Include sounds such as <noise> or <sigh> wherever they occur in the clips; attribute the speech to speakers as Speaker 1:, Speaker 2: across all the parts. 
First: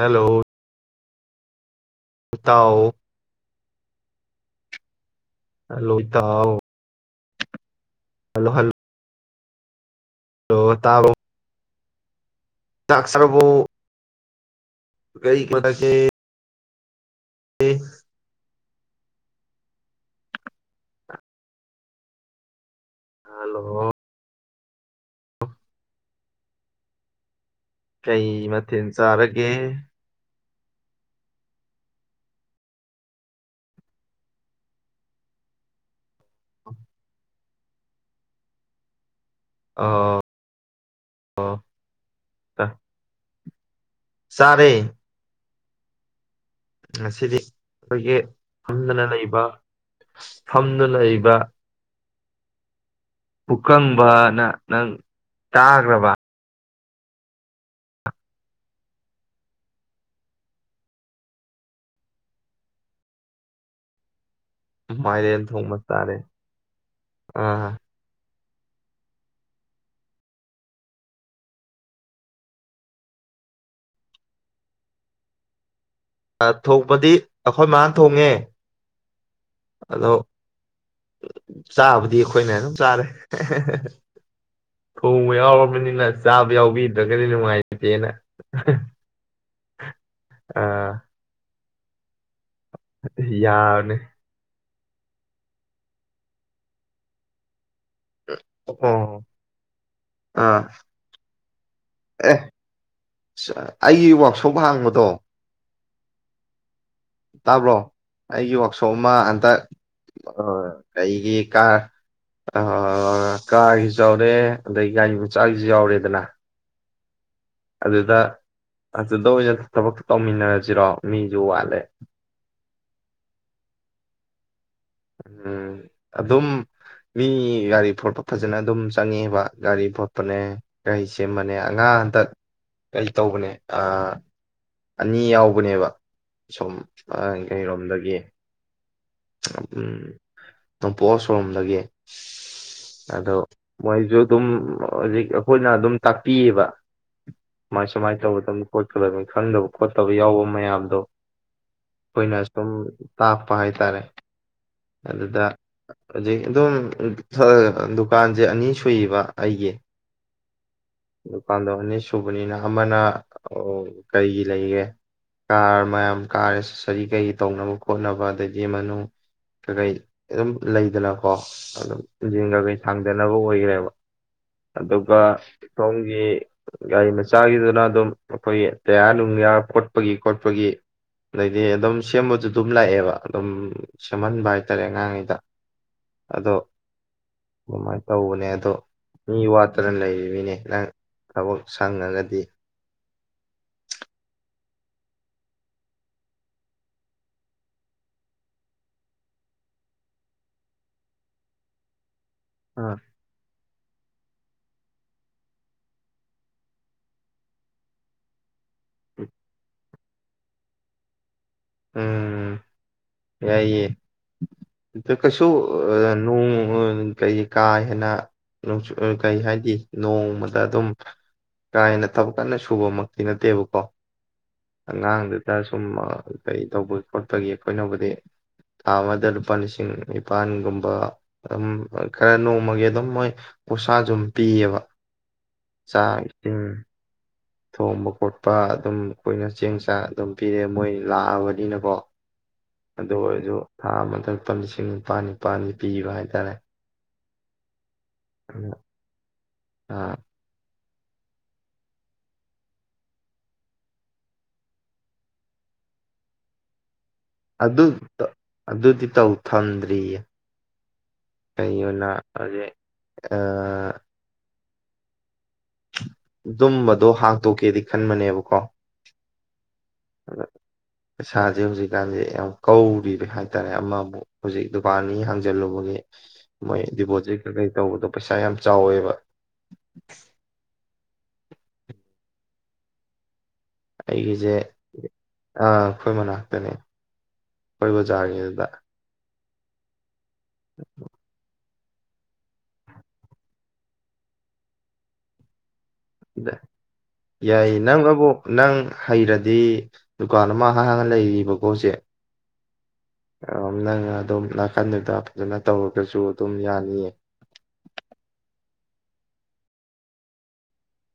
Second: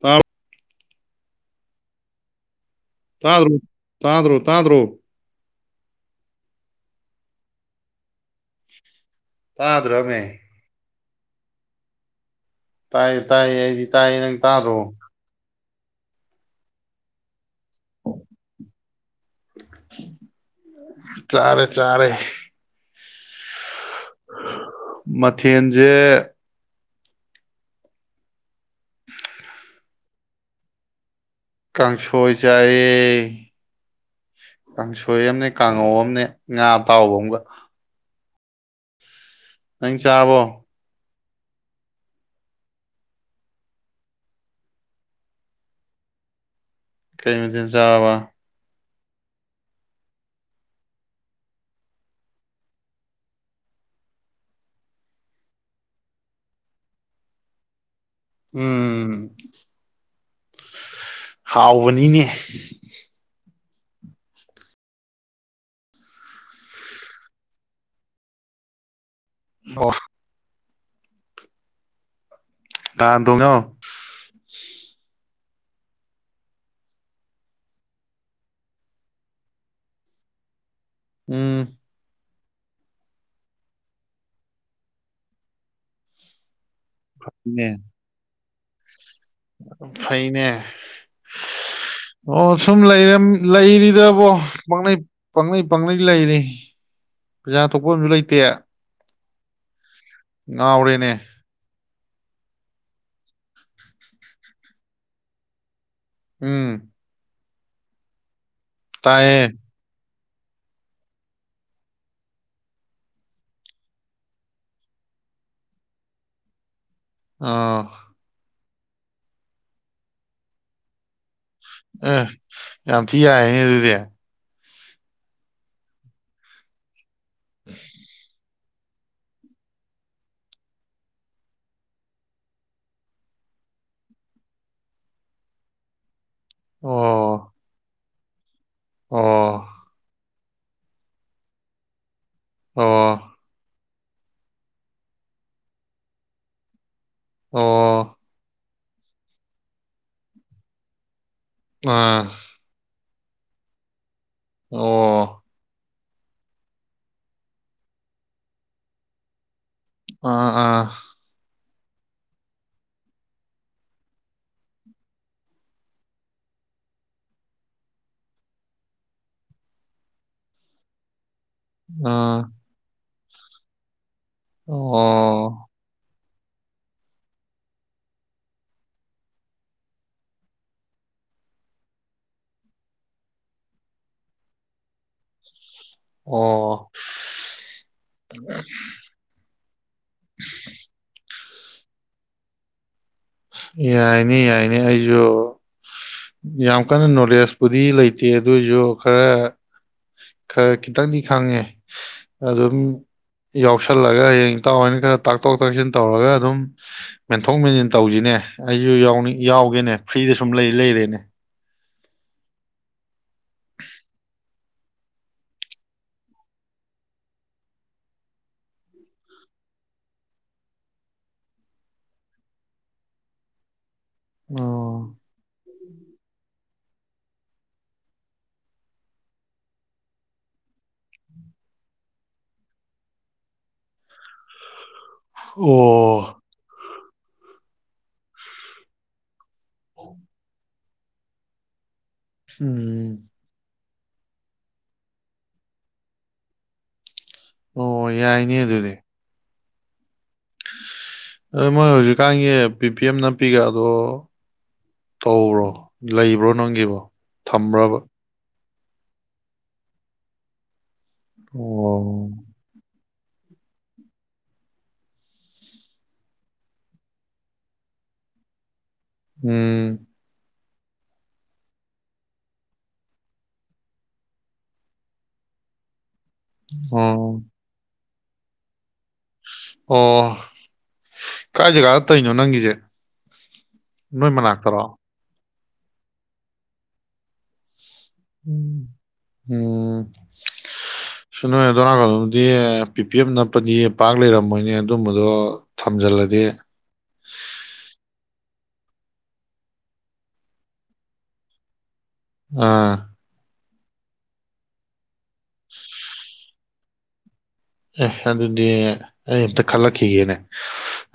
Speaker 1: ꯇꯥ
Speaker 2: ꯇꯑꯣ
Speaker 1: ꯇꯥꯗ꯭ꯔꯣ ꯇꯥꯗ꯭ꯔꯣ ꯇꯥꯗ꯭ꯔꯣ
Speaker 2: ꯍꯜꯂꯣ ꯏꯇꯥꯎ ꯍꯜꯂꯣ ꯍꯜꯂꯣ
Speaker 1: ꯇ
Speaker 2: ꯍ ꯇꯥꯕ
Speaker 1: ꯇꯥꯏꯌꯦ
Speaker 2: ꯆꯥꯔꯕꯣ
Speaker 1: ꯇꯥꯏ ꯍꯥꯏꯗꯤ ꯇꯥꯏ ꯅꯪ ꯇꯔꯨ
Speaker 2: ꯃꯗꯁꯤ ꯎꯝ
Speaker 1: ꯆꯔꯦ ꯆꯔꯦ
Speaker 2: ꯍꯜꯂꯣ
Speaker 1: ꯃꯊꯦꯟꯁꯦ
Speaker 2: ꯀꯩ ꯃ ꯊꯤꯟ ꯆꯥꯔꯒꯦ
Speaker 1: ꯀꯥꯡꯁꯣꯏ ꯆꯥꯏꯌꯦ ꯀꯥꯡꯁꯣꯏ ꯑꯅꯦ ꯀꯥꯡꯉꯧ ꯑꯅꯦ ꯉꯥ ꯑꯇꯥꯎꯕ ꯑꯃꯒ ꯅꯪ ꯆꯥꯕꯣ
Speaker 2: ꯑꯣ ꯆꯔꯦ
Speaker 1: ꯀꯩꯗꯤꯤꯟ ꯆꯥꯕ
Speaker 2: ꯑꯩꯈꯣꯏꯒꯤ ꯐꯝꯗꯅ ꯂꯩꯕ ꯐꯝꯗꯨꯅ ꯂꯩꯕ ꯄꯨꯀꯪꯕ ꯅ ꯅꯪ ꯇꯥꯈ꯭ꯔꯕ
Speaker 1: ꯎꯝ ꯍꯥꯎꯕꯅꯤꯅꯦ
Speaker 2: ꯃꯥꯏꯔꯦꯜ ꯊꯣꯡꯕ ꯇꯥꯔꯦ ꯑ
Speaker 1: ꯋꯥ ꯀꯥꯥꯟ ꯇꯣꯡꯉꯣ
Speaker 2: ꯊꯣꯡꯄꯗꯤ ꯑꯩꯈꯣꯏ ꯃꯥꯥꯟ ꯊꯣꯡꯉꯦ ꯍꯜꯂꯣ
Speaker 1: ꯎꯝ
Speaker 2: ꯆꯥꯕꯗꯤꯣ ꯑꯩꯈꯣꯏꯅ ꯑꯗꯨꯝ ꯆꯥꯔꯦ ꯊꯣꯡꯧꯕ ꯌꯥꯎꯔꯕꯅꯤꯅ ꯆꯥꯕ ꯌꯥꯎꯕꯤ ꯑꯗꯨꯒꯗꯤꯉꯥꯏꯇꯦꯅ <unintelligible>
Speaker 1: ꯐꯩꯅꯦ ꯑꯣ ꯁꯨꯝ
Speaker 2: ꯌꯥꯕꯅꯦ
Speaker 1: ꯂꯩꯔꯤꯗꯕꯣ ꯄꯥꯡꯅꯩ ꯄꯥꯡꯅꯩ ꯄꯥꯡꯅꯩ ꯂꯩꯔꯦꯖꯥ ꯊꯣꯛꯣꯛꯄ ꯑꯝꯨ ꯂꯩꯇꯦ
Speaker 2: ꯑꯣ ꯑꯥ
Speaker 1: ꯉ ꯍꯧꯔꯦꯅꯦ
Speaker 2: ꯑꯦ ꯑꯩꯒꯤ ꯋꯥꯛꯁꯣꯞ ꯍꯥꯡꯕꯗꯣ
Speaker 1: ꯎꯝ
Speaker 2: ꯇꯥꯕ꯭ꯔꯣ ꯑꯩꯒꯤ ꯋꯥ ꯁꯣꯃ ꯑꯇ
Speaker 1: ꯇꯥꯏꯌꯦ
Speaker 2: ꯑ ꯑꯩꯒꯤ ꯀꯥꯔ ꯀꯥꯔꯒꯤꯁꯨ ꯌꯥꯎꯔꯦ ꯑꯗꯗꯒꯤꯩ ꯒꯥꯔꯤ ꯃꯆꯥꯒꯤꯁꯨ ꯌꯥꯎꯔꯦꯗꯅ
Speaker 1: ꯑꯥ
Speaker 2: ꯑꯗꯨꯗ ꯑꯗꯨꯗ ꯑꯣꯏꯅ ꯊꯕꯛ ꯇꯧꯃꯤꯟꯅꯔꯁꯤꯔꯣ ꯃꯤ
Speaker 1: ꯑ ꯌꯥꯝ ꯊꯤ ꯌꯥꯏꯅꯦ ꯑꯗꯨꯗꯤ
Speaker 2: ꯎꯝ ꯑꯗꯨꯝ ꯃꯤ ꯉꯒꯥꯔꯤ ꯐꯣꯇꯣ ꯐ ꯐꯖꯅ ꯑꯗꯨꯝ ꯆꯪꯉꯕ ꯒꯥꯔꯤ ꯈꯣꯠꯄꯅꯦ ꯒꯥꯔꯤ ꯁꯦꯝꯕꯅꯦ ꯑꯉꯥꯡ ꯍꯟꯇꯛ ꯀꯩ ꯇꯧꯕꯅꯦ ꯑꯅꯤ ꯌꯥꯎꯕꯅꯦꯕ ꯁꯨꯝ
Speaker 1: ꯑꯣ
Speaker 2: ꯑꯩꯔꯣꯝꯗꯒꯤ ꯑ
Speaker 1: ꯑꯣ
Speaker 2: ꯅꯣꯡꯄꯣꯛ ꯁꯔꯨꯝꯝꯗꯒꯤ
Speaker 1: ꯑꯣ
Speaker 2: ꯑꯗꯣ ꯃꯣꯏꯁꯨ ꯑꯗꯨꯝ ꯍꯧꯖꯤꯛ ꯑꯩꯈꯣꯏꯅ ꯑꯗꯨꯝ ꯇꯥꯛꯄꯤꯌꯦꯕ ꯃꯥꯁ
Speaker 1: ꯑꯣ
Speaker 2: ꯃꯥꯥꯏ ꯂꯧꯕ ꯇ ꯈꯣꯠꯀꯂꯅꯤ ꯈꯟꯗꯕ ꯈꯣꯠꯇꯕ ꯌꯥꯎꯕ ꯃꯌꯥꯝꯗꯣ
Speaker 1: ꯑꯥ
Speaker 2: ꯑꯩꯈꯣꯏꯅ ꯁꯨꯝ ꯇꯥꯛꯄꯥ ꯍꯥꯏꯇꯥꯔꯦ
Speaker 1: ꯑꯣ
Speaker 2: ꯑꯗꯨꯗ ꯍꯧꯖꯤꯛ ꯑꯗꯨꯝ ꯗꯨꯀꯥꯟꯁꯦ ꯑꯅꯤ ꯁꯨꯏꯌꯦꯕ ꯑꯩꯒꯤ
Speaker 1: ꯑꯥ ꯑꯥ
Speaker 2: ꯗꯨꯀꯥꯟꯗꯣ ꯑꯅꯤ ꯁꯨꯕꯅꯤꯅ ꯑꯃꯅ ꯀꯩꯒꯤ ꯂꯩꯒꯦ ꯀꯥꯔ ꯃꯌꯥꯝ ꯀꯥꯔ ꯑꯦꯁꯁꯔꯤ ꯀꯩ ꯇꯧꯅꯕ ꯈꯣꯠꯅꯕ ꯑꯗꯩꯗꯒꯤ ꯃꯅꯨꯡ ꯀꯩꯀꯩ ꯑꯗꯨꯝ ꯂꯩꯗꯅ ꯑꯗꯨꯝ
Speaker 1: ꯑꯥ
Speaker 2: ꯏꯟꯖꯤꯟ ꯀꯩꯒꯩ ꯊꯥꯡ ꯀꯣ ꯅꯕꯨ ꯑꯣꯏꯈ꯭ꯔꯦꯕ ꯑꯗꯨꯒ
Speaker 1: ꯑꯣ
Speaker 2: ꯁꯣꯝꯒꯤ ꯒꯥꯔꯤ ꯃꯆꯥꯒꯤꯗꯨꯅ ꯑꯗꯨꯝ ꯑꯩꯈꯣꯏꯒꯤ ꯇꯌꯥꯔ ꯅꯨꯡ ꯌꯥꯔ ꯈꯣꯠꯄꯒꯤ ꯈꯣꯠꯄꯒꯤ ꯑꯗꯩꯗꯤ ꯑꯗꯨꯝ ꯁꯦꯝꯕꯁꯨ ꯑꯗꯨꯝ ꯂꯥꯛꯑꯦꯕ ꯑꯗꯨꯝ ꯁꯦꯝꯍꯟꯕ ꯍꯥꯏꯇꯥꯔꯦ ꯑꯉꯥꯡꯉꯩꯗ ꯑꯗꯣ
Speaker 1: ꯑꯣ
Speaker 2: ꯑꯗꯨꯃꯥꯏꯅ ꯇꯧꯕꯅꯦ ꯑꯗꯣ ꯃꯤ ꯋꯥꯠꯇꯅ ꯂꯩꯔꯦꯅꯦ ꯊꯕꯛ ꯁꯪꯉꯒꯗꯤ
Speaker 1: ꯌꯥꯏꯅꯤ ꯌꯥꯏꯅꯤ ꯑꯩꯁꯨ ꯌꯥꯝ ꯀꯟꯅ ꯅꯣꯂꯦꯖꯄꯨꯗꯤ ꯂꯩꯇꯦ ꯑꯗꯨꯏꯁꯨ ꯈꯔ ꯈꯔ ꯈꯤꯇꯪꯗꯤ ꯈꯪꯉꯦ ꯑꯗꯨꯝ
Speaker 2: ꯑ
Speaker 1: ꯌꯥꯎꯁꯜꯂꯒ ꯍꯌꯦꯡ ꯏꯇꯥꯎꯅ ꯈꯔ ꯇꯥꯛꯇꯣꯛ ꯇꯥꯛꯁꯤꯟ ꯇꯧꯔꯒ ꯑꯗꯨꯝ ꯃꯦꯟꯊꯣꯛ ꯃꯦꯟꯁꯤꯟ ꯇꯧꯁꯤꯅꯦ ꯑꯩꯁꯨ ꯌꯥꯎꯅꯤꯡ ꯌꯥꯎꯒꯦꯅꯦ ꯐ꯭ꯔꯤꯗ ꯁꯨꯝ ꯂꯩ ꯂꯩꯔꯦ <inaudible>
Speaker 2: ꯎꯝ ꯌꯥꯏꯌꯦꯦ ꯑ ꯀꯩꯁꯨ ꯅꯣꯡ ꯀꯩ ꯀꯥ ꯍꯦꯟꯅꯆ ꯀꯩ ꯍꯥꯏꯗꯤ ꯅꯣꯡꯃꯗ ꯑꯗꯨꯝ ꯀꯥ ꯍꯦꯟꯅ ꯊꯕꯛ ꯀꯟꯅ ꯁꯨꯕꯃꯛꯇꯤ ꯅꯠꯇꯦꯕꯀꯣ ꯑ
Speaker 1: ꯑꯣ
Speaker 2: ꯉꯥꯡꯗꯨꯇ ꯁꯨꯝ ꯀꯩ ꯇꯧꯕꯒꯤ ꯈꯣꯠꯄꯒꯤ ꯑꯩꯈꯣꯏꯅ ꯍꯥꯏꯗꯤ ꯊꯥ ꯑꯃꯗ ꯂꯨꯄꯥ ꯂꯤꯁꯤꯡ ꯅꯤꯄꯥꯜꯒꯨꯝꯕ ꯑꯗꯨꯝ ꯈꯔ ꯅꯣꯡꯃꯒꯤ ꯑꯗꯨꯝ ꯃꯣꯏ ꯈꯨꯁꯥꯁꯨ ꯑꯗꯨꯝ ꯄꯤꯌꯦꯕ
Speaker 1: ꯑꯣ
Speaker 2: ꯆꯥꯛ ꯎꯝ ꯊꯣꯡꯕ ꯈꯣꯠꯄ ꯑꯗꯨꯝ ꯑꯩꯈꯣꯏꯅ ꯆꯦꯡ ꯆꯥꯛ ꯑꯗꯨꯝ ꯄꯤꯔꯛꯑꯦ ꯃꯣꯏ ꯂꯥꯛꯑꯕꯅꯤꯅꯀꯣ
Speaker 1: ꯎꯝ
Speaker 2: ꯑꯗꯣ ꯑꯣꯏꯖꯨ ꯊꯥ ꯑꯃꯗ ꯂꯨꯄꯥ ꯂꯤꯁꯤꯡ ꯅꯤꯄꯥꯜ ꯅꯤꯄꯥꯜꯅꯤ ꯄꯤꯕ ꯍꯥꯏꯇꯥꯔꯦ
Speaker 1: ꯑꯣ ꯌꯥꯏꯅꯦ ꯑꯗꯨꯅꯦ
Speaker 2: ꯑꯥ
Speaker 1: ꯑ ꯃꯣꯏ ꯍꯧꯖꯤꯛꯀꯥꯟꯒꯤ ꯄꯤ ꯄꯤ ꯑꯦꯝ ꯅꯅꯥꯄꯤꯒꯗꯣ ꯇꯧꯕ꯭ꯔꯣ ꯂꯩꯕ꯭ꯔꯣ ꯅꯪꯒꯤꯕꯣ
Speaker 2: ꯑꯗꯨ
Speaker 1: ꯊꯝꯕ꯭ꯔꯕ
Speaker 2: ꯑꯗꯨꯗꯤ ꯇꯧ ꯊꯝꯗ꯭ꯔꯤꯌꯦ ꯀꯩꯅꯣ ꯑ
Speaker 1: ꯑꯣ
Speaker 2: ꯑꯗꯨꯨꯝꯝꯕꯗꯣ ꯍꯥꯡꯇꯣꯛꯀꯦꯗꯤ ꯈꯟꯕꯅꯦꯕꯀꯣ
Speaker 1: ꯎꯝ
Speaker 2: ꯄꯩꯁꯥꯁꯦ ꯍꯧꯖꯤꯛꯀꯥꯟꯖꯦ ꯌꯥꯝ ꯀꯧꯔꯤꯕ ꯍꯥꯏꯇꯥꯔꯦ ꯑꯃꯕꯨ ꯍꯧꯖꯤꯛ ꯗꯨꯀꯥꯟꯃꯤ ꯍꯥꯡꯖꯜꯂꯨꯕꯒꯤ ꯃꯣꯏ
Speaker 1: ꯑꯣ
Speaker 2: ꯗꯤꯕꯣꯆꯤꯠ ꯀꯩ ꯀꯩ ꯇꯧꯕꯗꯣ ꯄꯩꯁꯥ ꯌꯥꯝ ꯆꯥꯎꯋꯦꯕ
Speaker 1: ꯑꯣ ꯀꯥꯏ ꯖꯒꯥꯗ ꯇꯧꯏꯅꯣ ꯅꯪꯒꯤꯖꯦ
Speaker 2: ꯑꯩꯒꯤꯖꯦ ꯑꯥ ꯑꯩꯈꯣꯏ ꯃꯅꯥꯛꯇꯅꯤ ꯈꯣꯏ ꯕꯥꯖꯥꯔꯒꯤꯗꯨꯗ
Speaker 1: ꯑꯝ ꯅꯣꯏ ꯑꯗꯣꯝ ꯅꯥꯀꯜꯂꯣꯝꯗꯗꯤ ꯄꯤ ꯄꯤ ꯑꯦꯐ ꯅꯞꯄꯗꯤ ꯄꯥꯛ ꯂꯩꯔꯝꯃꯣꯏꯅꯦ ꯑꯗꯨꯝꯕꯗꯣ ꯊꯝꯖꯜꯂꯗꯤ
Speaker 2: ꯌꯥꯏꯌꯦ ꯅꯪ ꯅꯕꯨ ꯅꯪ ꯍꯩꯔꯗꯤ ꯗꯨꯀꯥꯟ ꯑꯃ ꯍꯥꯡ ꯍꯥꯡꯉꯥꯒ ꯂꯩꯔꯤꯕꯀꯣ ꯍꯧꯖꯤꯛ
Speaker 1: ꯑꯥ
Speaker 2: ꯑꯥ ꯅꯪꯅ ꯑꯗꯨꯝ ꯅꯥꯀꯟꯗꯨꯗ ꯐꯖꯅ ꯇꯧꯔꯒꯁꯨ ꯑꯗꯨꯝ ꯌꯥꯅꯤꯌꯦ
Speaker 1: ꯑꯦ ꯑꯗꯨꯗꯤ ꯑꯩ ꯑꯝꯇ ꯈꯜꯂꯛꯈꯤꯒꯦꯅꯦ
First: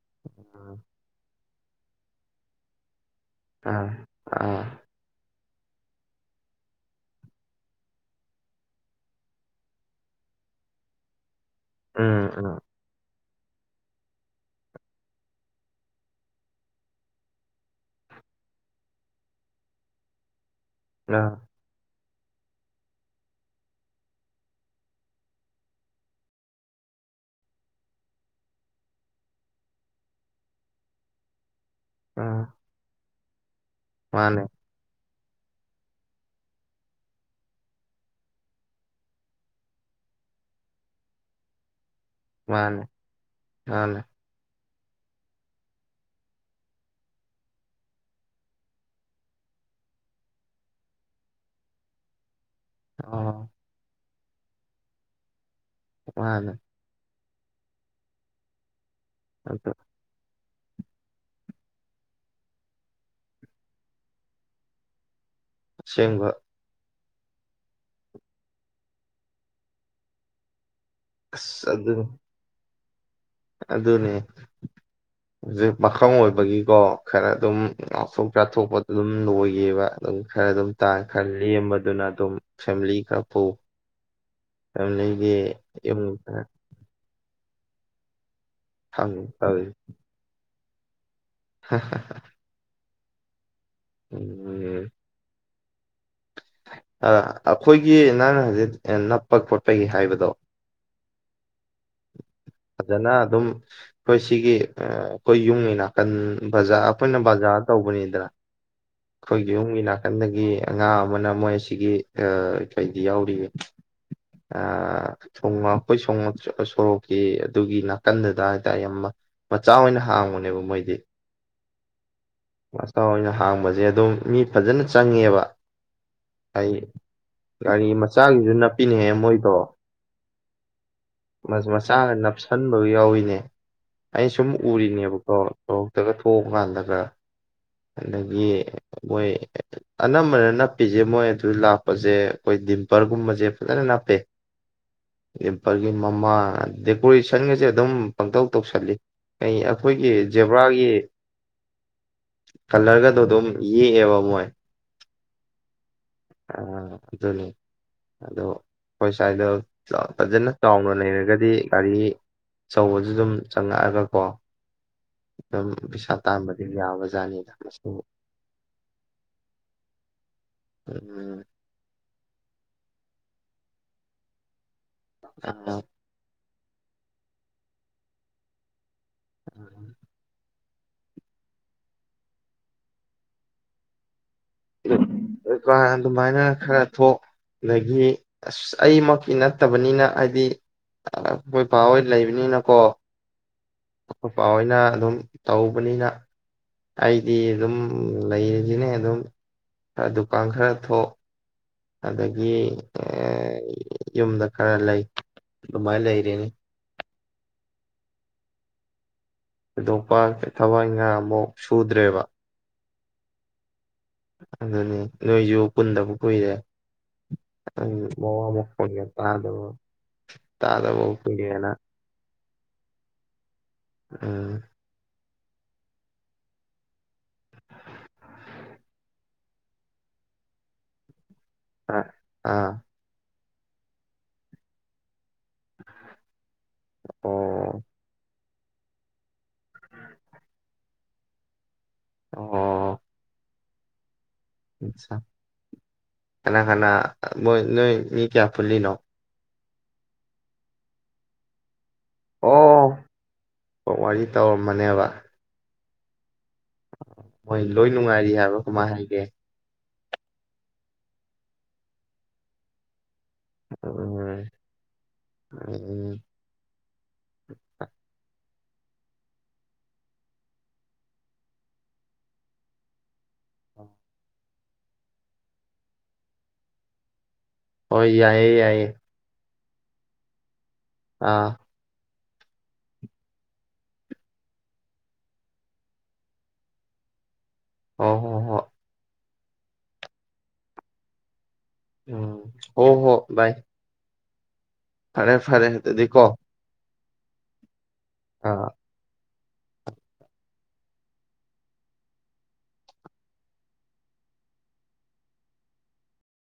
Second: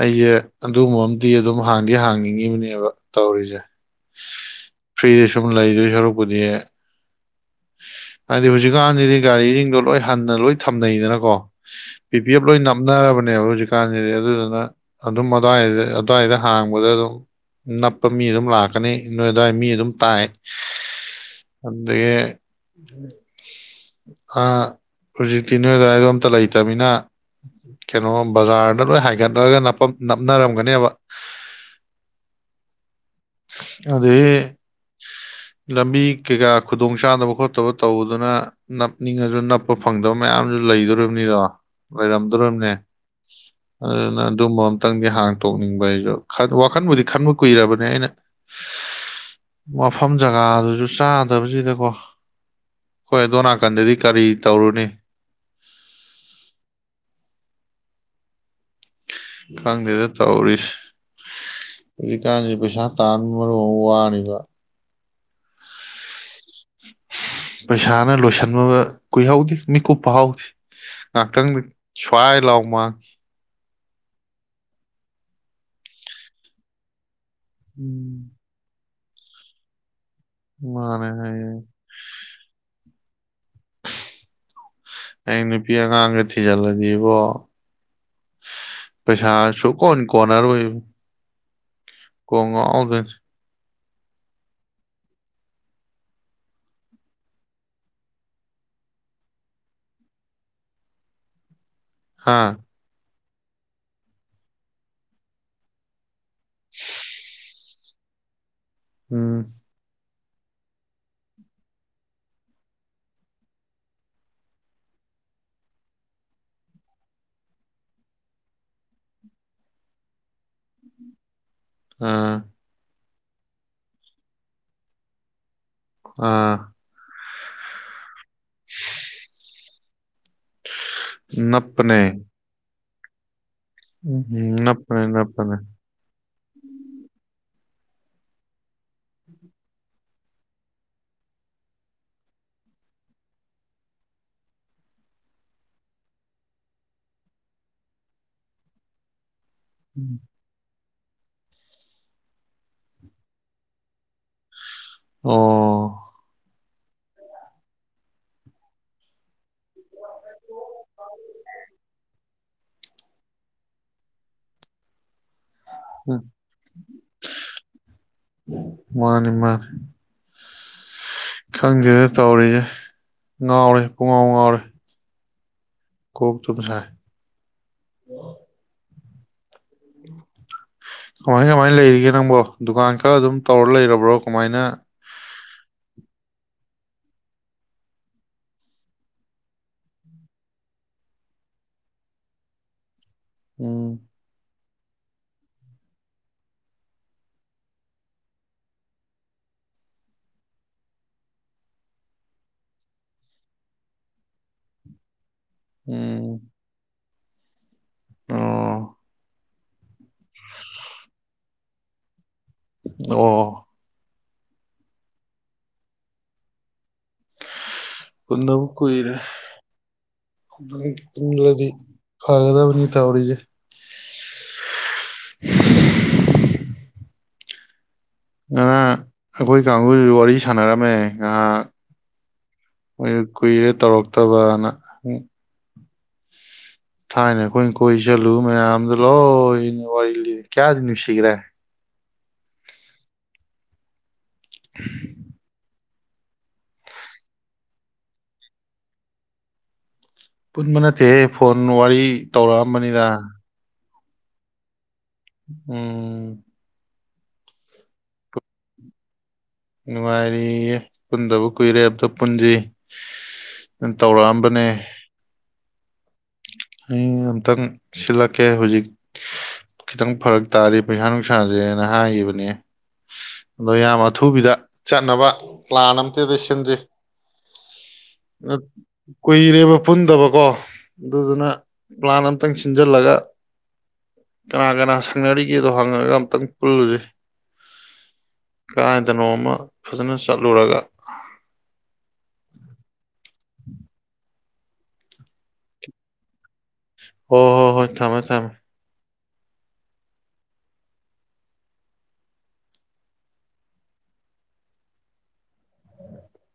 Speaker 1: ꯑꯩꯖꯦ ꯑꯗꯨꯒꯨꯝꯕꯃꯗꯤ ꯑꯗꯨꯝ ꯍꯥꯡꯗꯤ ꯍꯥꯡꯅꯤꯡꯉꯤꯕꯅꯦꯕ ꯇꯧꯔꯤꯁꯦ
Speaker 2: ꯑꯥ ꯑꯥ
Speaker 1: ꯐ꯭ꯔꯤ ꯁꯨꯝ ꯂꯩꯗꯣꯏ ꯁꯔꯨꯛꯄꯨꯗꯤ ꯍꯥꯏꯗꯤ ꯍꯧꯖꯤꯛꯀꯥꯟꯖꯤꯗꯤ ꯒꯥꯔꯤꯖꯤꯡꯗꯣ ꯂꯣꯏ ꯍꯟꯅ ꯂꯣꯏ ꯊꯝꯅꯩꯗꯅꯀꯣ ꯄꯤ
Speaker 2: ꯎꯝ
Speaker 1: ꯄꯤ ꯑꯦꯐ ꯂꯣꯏ
Speaker 2: ꯎꯝ
Speaker 1: ꯅꯥꯞꯅꯔꯕꯅꯦ ꯍꯧꯖꯤꯛꯀꯥꯟꯁꯤꯗꯤ ꯑꯗꯨꯗꯨꯅ ꯑꯗꯨꯝ ꯑꯗꯨꯋꯥꯏꯗ ꯑꯗꯨꯋꯥꯏꯗ ꯍꯥꯡꯕꯗ ꯑꯗꯨꯝ ꯅꯞꯄ ꯃꯤ ꯑꯗꯨꯝ ꯂꯥꯛꯀꯅꯤ ꯅꯣꯏ ꯑꯗꯨꯋꯥꯏ ꯃꯤ ꯑꯗꯨꯝ ꯇꯥꯏ
Speaker 2: ꯑꯥ
Speaker 1: ꯗꯒꯤ ꯑ ꯍꯧꯖꯤꯛꯇꯤ ꯅꯣꯏꯗꯋꯥꯏꯗꯣ ꯑꯝꯇ ꯂꯩꯇꯅꯤꯅ ꯀꯩꯅꯣ ꯕꯖꯥꯔꯗ ꯂꯣꯏ ꯍꯥꯏꯒꯠꯂꯒ ꯅꯞꯅꯔꯝꯒꯅꯤꯕ
Speaker 2: ꯑꯥ ꯃꯥꯅꯦ
Speaker 1: <unintelligible> ꯂꯝꯕꯤ ꯀꯩꯀꯥ ꯈꯨꯗꯣꯡ ꯆꯥꯗꯣꯕ ꯈꯣꯠꯇꯕ ꯇꯧꯗꯨꯅ ꯅꯞꯅꯤꯡꯉꯥꯁꯨ ꯅꯞꯄ ꯐꯪꯗꯕ ꯃꯌꯥꯝꯖꯨ ꯂꯩꯗꯣꯔꯤꯕꯅꯤꯗꯣ ꯑꯣꯏꯔꯝꯗꯔꯨꯝꯅꯦ
Speaker 2: ꯃꯥꯅꯦ ꯃꯥꯅꯦ
Speaker 1: ꯑꯗꯨꯅ ꯑꯗꯨꯝꯕ ꯈꯤꯇꯪꯗꯤ ꯍꯥꯡꯇꯣꯛꯅꯤꯡꯕ ꯑꯩꯁꯨ ꯋꯥꯈꯟꯕꯨꯗꯤ ꯈꯟꯕ ꯀꯨꯏꯔꯕꯅꯦ ꯑꯩꯅ ꯃꯐꯝ ꯖꯒꯥꯗꯨꯁꯨ ꯆꯥꯗꯕꯖꯤꯗꯀꯣ ꯍꯣꯏ
Speaker 2: ꯑꯣ
Speaker 1: ꯑꯗꯣꯟ ꯅꯀꯥꯟꯗꯗꯤ ꯀꯔꯤ ꯇꯧꯔꯨꯅꯤ
Speaker 2: ꯃꯥꯟꯅꯦ ꯑꯗꯨ
Speaker 1: ꯈꯪꯗꯦꯗ ꯇꯧꯔꯤ ꯍꯧꯖꯤꯛꯀꯥꯟꯖꯤ ꯄꯩꯁꯥ ꯇꯥꯟꯕꯅ ꯃꯔꯣꯟ ꯑꯃ ꯋꯥꯔꯤꯕ
Speaker 2: ꯑꯁꯦꯡꯕ
Speaker 1: ꯄꯩꯁꯥꯅ ꯂꯣꯏꯁꯤꯟꯕ ꯀꯨꯏꯍꯧꯗꯦ ꯃꯤꯀꯨꯞꯄ ꯐꯥꯍꯧꯗꯦ ꯉꯥꯛꯇꯪ
Speaker 2: ꯑꯁ ꯑꯗꯨ
Speaker 1: ꯁ꯭ꯋꯥꯏ ꯂꯥꯎ ꯃꯥ <unintelligible>
Speaker 2: ꯑꯗꯨꯅꯦ ꯍꯧꯖꯤꯛ ꯄꯥꯈꯥꯪ ꯑꯣꯏꯕꯒꯤꯀꯣ ꯈꯔ ꯑꯗꯨꯝ
Speaker 1: ꯎꯝ
Speaker 2: ꯉꯥꯎꯊꯣꯛ ꯆꯥꯊꯣꯛꯄ ꯑꯗꯨꯝ ꯂꯣꯏꯒꯤꯑꯦꯕ ꯑꯗꯨꯝ ꯈꯔ ꯑꯗꯨꯝ ꯇꯥ
Speaker 1: ꯃꯥꯅꯦ
Speaker 2: ꯈꯔ ꯂꯦꯝꯕꯗꯨꯅ ꯑꯗꯨꯝ ꯐꯦꯃꯤꯂꯤ ꯈꯔ ꯄꯨ ꯐꯦꯃꯤꯂꯤꯒꯤ
Speaker 1: ꯑ ꯅꯨꯄꯤ
Speaker 2: ꯌꯨꯝ
Speaker 1: ꯑꯉꯥꯡꯒ
Speaker 2: ꯈꯔ
Speaker 1: ꯊꯤꯖꯤꯜꯂꯗꯤ ꯏꯕꯣ
Speaker 2: ꯊꯝ
Speaker 1: ꯄꯩꯁꯥ ꯁꯨꯀꯣꯟ ꯀꯅꯔ ꯑꯣꯏ
Speaker 2: ꯍꯥꯍꯥ
Speaker 1: ꯀꯣꯛ ꯉꯥꯎꯗꯨꯅꯤ
Speaker 2: ꯎꯝ ꯑꯩꯈꯣꯏꯒꯤ ꯅꯪꯅ ꯍꯧꯖꯤꯛ ꯅꯞꯄ ꯈꯣꯠꯄꯒꯤ ꯍꯥꯏꯕꯗꯣ
Speaker 1: ꯍꯥ
Speaker 2: ꯐꯖꯅ ꯑꯗꯨꯝ ꯑꯩꯈꯣꯏ ꯁꯤꯒꯤ ꯑꯩꯈꯣꯏ ꯌꯨꯝꯒꯤ ꯅꯥꯀꯟ ꯕꯖꯥ ꯑꯩꯈꯣꯏꯅ b ꯇꯧꯕꯅꯤꯗ
Speaker 1: ꯎꯝ
Speaker 2: ꯑꯩꯈꯣꯏꯒꯤ ꯌꯨꯝꯒꯤ ꯅꯥ ꯅꯥꯀꯟꯗꯒꯤ ꯑꯉꯥ ꯑꯃꯅ ꯃꯣꯏ ꯑꯁꯤꯒꯤ ꯀꯩꯗꯤ ꯌꯥꯎꯔꯤ ꯑꯥ <unintelligible> ꯁꯣꯔꯣꯛꯀꯤ ꯑꯗꯨꯒꯤ ꯅꯥꯀꯟꯗꯨꯗ ꯍꯥꯏꯇꯥꯔꯦ ꯌꯥꯝ ꯃꯆꯥ ꯑꯣꯏꯅ ꯍꯥꯡꯕꯅꯦꯕ ꯃꯣꯏꯗꯤ
Speaker 1: ꯑꯥ
Speaker 2: ꯆꯥ ꯑꯣꯏꯅ ꯍꯥꯡꯕꯁꯦ ꯑꯗꯨꯝ ꯃꯤ ꯐꯖꯅ ꯆꯪꯉꯦꯕ
Speaker 1: ꯑꯥ
Speaker 2: ꯔꯥꯅꯤ ꯃꯁ ꯆꯥꯒꯤꯁꯨ ꯅꯞꯄꯤꯅꯦꯍꯦ ꯃꯣꯏꯗꯣ ꯃꯁ
Speaker 1: ꯅꯞꯄꯅꯦ
Speaker 2: ꯃꯁꯥꯅ ꯅꯞꯁꯟ ꯂꯣꯏ ꯌꯥꯎꯏꯅꯦ ꯑꯩ ꯁꯨꯝ
Speaker 1: ꯎꯝ ꯅꯞꯄꯅꯦ
Speaker 2: ꯎꯔꯤꯅꯦꯕꯀꯣ
Speaker 1: ꯅꯞꯄꯅꯦ
Speaker 2: ꯁꯣꯔꯣꯛꯇꯒ ꯊꯣꯛꯎ ꯀꯥꯟꯗꯒ ꯑꯗꯒꯤ ꯅꯣꯏ ꯑꯅꯝꯕꯅ ꯅꯞꯄꯤꯁꯦ ꯃꯣꯏ ꯑꯗꯨ ꯂꯥꯛꯄꯁꯦ ꯑꯩꯈꯣꯏ ꯗꯤꯝꯄꯔꯒꯨꯝꯕꯁꯦ ꯐꯖꯅ ꯅꯞꯄꯦ ꯗꯤꯝꯄꯔꯒꯤ ꯃꯃꯥꯡ ꯗꯦꯀꯣꯔꯦꯁꯟꯒꯁꯦ ꯑꯗꯨꯝ ꯄꯪꯇꯧ ꯇꯧꯁꯜꯂꯤ ꯀꯩ ꯑꯩꯈꯣꯏꯒꯤ ꯖꯦꯕ꯭ꯔꯥꯒꯤ ꯀꯂꯔꯒꯗꯣ ꯗꯨꯝ ꯌꯦꯛꯑꯦꯕ ꯃꯣꯏ
Speaker 1: ꯑꯣ
Speaker 2: ꯑꯥ ꯑꯗꯨꯅꯤ ꯑꯗꯣ ꯑꯩꯈꯣꯏ ꯁ꯭ꯋꯥꯏꯗ ꯐꯖꯅ ꯆꯥꯎꯅ ꯂꯩꯔꯒꯗꯤ ꯒꯥꯔꯤꯆꯧꯕꯁꯨ ꯑꯗꯨꯝ ꯆꯪꯉꯛꯑꯒꯀꯣ <unintelligible> ꯄꯁꯥ ꯇꯥꯟꯕ ꯌꯥꯕꯖꯥꯠꯅꯤꯗ ꯃꯥꯁꯨ
Speaker 1: ꯃꯥꯅꯤ ꯃꯥꯅꯤ
Speaker 2: ꯎꯝ
Speaker 1: ꯗ ꯇꯧꯔꯤꯁꯦ ꯉꯥꯎꯔꯦ ꯄꯨꯡꯉꯥꯎ ꯉꯥꯎꯔꯦ
Speaker 2: ꯑ <unintelligible>
Speaker 1: ꯀꯣꯛ ꯇꯨꯝ ꯁꯥꯏ
Speaker 2: ꯎꯝ <unintelligible>
Speaker 1: ꯀꯃꯥꯏ ꯀꯃꯥꯏꯅ ꯂꯩꯔꯤꯒꯦ ꯅꯪꯕꯣ ꯗꯨꯀꯥꯟ ꯈꯔ ꯑꯗꯨꯝ ꯇꯧꯔ ꯂꯩꯔꯕ꯭ꯔꯣ? ꯀꯃꯥꯏꯅ
Speaker 2: ꯍꯣ ꯚꯥꯏ ꯑꯗꯨꯃꯥꯏꯅ ꯈꯔ ꯊꯣꯛ ꯑꯗꯒꯤ ꯑꯁ ꯑꯩꯃꯛꯀꯤ ꯅꯠꯇꯕꯅꯤꯅ ꯍꯥꯏꯗꯤ ꯑꯩꯈꯣꯏ ꯄꯥ ꯍꯣꯏ ꯂꯩꯕꯅꯤꯅꯀꯣ꯫
Speaker 1: ꯎꯝ
Speaker 2: ꯑꯈꯣꯏ ꯄꯥ ꯍꯣꯏ ꯅ ꯑꯗꯨꯝ ꯇꯧꯕꯅꯤꯅ ꯑꯩꯗꯤ ꯑꯗꯨꯝ ꯂꯩꯔꯤꯁꯤꯅꯦ ꯑꯗꯨꯝ ꯈꯔ ꯗꯨꯀꯥꯟ ꯈꯔ ꯊꯣꯛ ꯑꯗꯒꯤ ꯌꯨꯝꯗ ꯈꯔ ꯂꯩ ꯑꯗꯨꯃꯥꯏ
Speaker 1: ꯎꯝ
Speaker 2: ꯂꯩꯔꯦꯅꯦ꯫
Speaker 1: ꯑꯣ
Speaker 2: ꯊꯣꯏꯗꯣꯛꯄ ꯊꯕꯛ ꯏꯡꯒꯥꯡ ꯑꯃꯨꯛ ꯁꯨꯗ꯭ꯔꯦꯕ꯫
Speaker 1: ꯑꯣ
Speaker 2: ꯑꯗꯨꯅꯤ ꯅꯣꯏꯁꯨ ꯄꯨꯟꯗꯕ ꯀꯨꯏꯔꯦ ꯃꯋꯥ
Speaker 1: ꯄꯨꯅꯗꯕ
Speaker 2: ꯃꯈꯣꯟꯒ
Speaker 1: ꯀꯨꯏꯔꯦ
Speaker 2: ꯇꯥꯗꯕ
Speaker 1: ꯑꯝꯇꯡ
Speaker 2: ꯇꯥꯗꯕ
Speaker 1: ꯄꯨꯜꯂꯗꯤ
Speaker 2: ꯀꯨꯏꯔꯦꯅ
Speaker 1: ꯐꯒꯗꯕꯅꯤ ꯇꯥꯥꯎꯔꯤꯖꯦ
Speaker 2: ꯎꯝ
Speaker 1: ꯉꯅꯥ ꯑꯩꯈꯣꯏ ꯀꯥꯡꯒꯨꯖꯨ ꯋꯥꯔꯤ ꯁꯥꯟꯅꯔꯝꯃꯦ ꯉꯥꯏꯍꯥꯛ
Speaker 2: ꯑ ꯑꯥ
Speaker 1: ꯃꯣꯏ ꯀꯨꯏꯔꯦ ꯇꯧꯔꯛꯇꯕꯅ ꯊꯥꯏꯅ ꯑꯩꯈꯣꯏꯅ
Speaker 2: ꯑꯣ
Speaker 1: ꯀꯣꯏ ꯆꯠꯂꯨ ꯃꯌꯥꯝꯗꯨ ꯂꯣꯏꯅ ꯋꯥꯔꯤ ꯂꯤꯔꯦ ꯀꯌꯥꯗꯤ ꯅꯨꯡꯁꯤꯒ꯭ꯔꯦ
Speaker 2: ꯑꯣ ꯑꯠꯁ ꯥ ꯀꯅꯥ ꯀꯅꯥ ꯃꯣꯏ ꯅꯣꯏ ꯃꯤ ꯀꯌꯥ ꯄꯨꯂꯤ ꯅꯣ
Speaker 1: ꯄꯨꯟꯕ ꯅꯠꯇꯦꯍꯦ ꯐꯣꯟ ꯋꯥꯔꯤ ꯇꯧꯔꯛꯑꯝꯕꯅꯤꯗ
Speaker 2: ꯑꯣ ꯋꯥꯔꯤ ꯇꯧꯔꯝꯃꯅꯦꯕ
Speaker 1: ꯎꯝ
Speaker 2: ꯍꯣꯏ ꯂꯣꯏ ꯅꯨꯡꯉꯥꯏꯔꯤ ꯍꯥꯏꯕ꯭ꯔꯥ ꯀꯃꯥꯏꯅ ꯍꯥꯏꯒꯦ
Speaker 1: ꯅꯨꯡꯉꯥꯏꯔꯤꯌꯦ ꯄꯨꯟꯗꯕ ꯀꯨꯏꯔꯦ ꯑꯝꯇ ꯄꯨꯟꯁꯤ ꯇꯧꯔꯛꯑꯝꯕꯅꯦ
Speaker 2: ꯑꯣ
Speaker 1: ꯑꯩ ꯑꯃꯇꯪ ꯁꯤꯜꯂꯛ ꯀꯦ ꯍꯧꯖꯤꯛ ꯈꯤꯇꯪ ꯐꯥꯔꯛ ꯇꯥꯔꯤ ꯄꯩꯁꯥ ꯅꯨꯡꯁꯥꯁꯦꯅ ꯍꯥꯏꯒꯤꯕꯅꯤ ꯃꯌꯥꯝ ꯑꯊꯨꯕꯤꯗ ꯆꯠꯅꯕ ꯄ꯭ꯂꯥꯟ ꯑꯝꯇꯗꯤ ꯁꯤꯟꯖꯤ꯫
Speaker 2: ꯍꯣꯏ ꯌꯥꯏꯌꯦ
Speaker 1: ꯑ
Speaker 2: ꯌꯥꯏꯌꯦ
Speaker 1: ꯀꯨꯏ ꯔꯦꯕ ꯄꯨꯨꯟꯗꯕꯀꯣ ꯑꯗꯨ ꯗꯨꯅ
Speaker 2: ꯑꯥ
Speaker 1: ꯄ꯭ꯂꯥꯟ ꯑꯝꯇꯪ ꯁꯤꯟꯖꯜꯂꯒ ꯀꯅꯥ ꯀꯅꯥ ꯁꯪꯅꯔꯤꯒꯦꯗꯣ ꯍꯪꯉꯒ ꯑꯝꯇꯪ ꯄꯨꯜꯂꯨꯖꯤ
Speaker 2: ꯍꫭ ꯍꫭ ꯍꫭ
Speaker 1: ꯑꯃ ꯐꯖꯅ ꯆꯠꯂꯨꯔꯒ
Speaker 2: ꯕꯥꯏ ꯐꯔꯦ ꯐꯔꯦ ꯑꯗꯨꯗꯤ ꯀꯣ
Speaker 1: ꯍꫭ ꯍꯣ ꯍꯣꯏ ꯊꯝꯃꫭ ꯊꯝꯃꫭ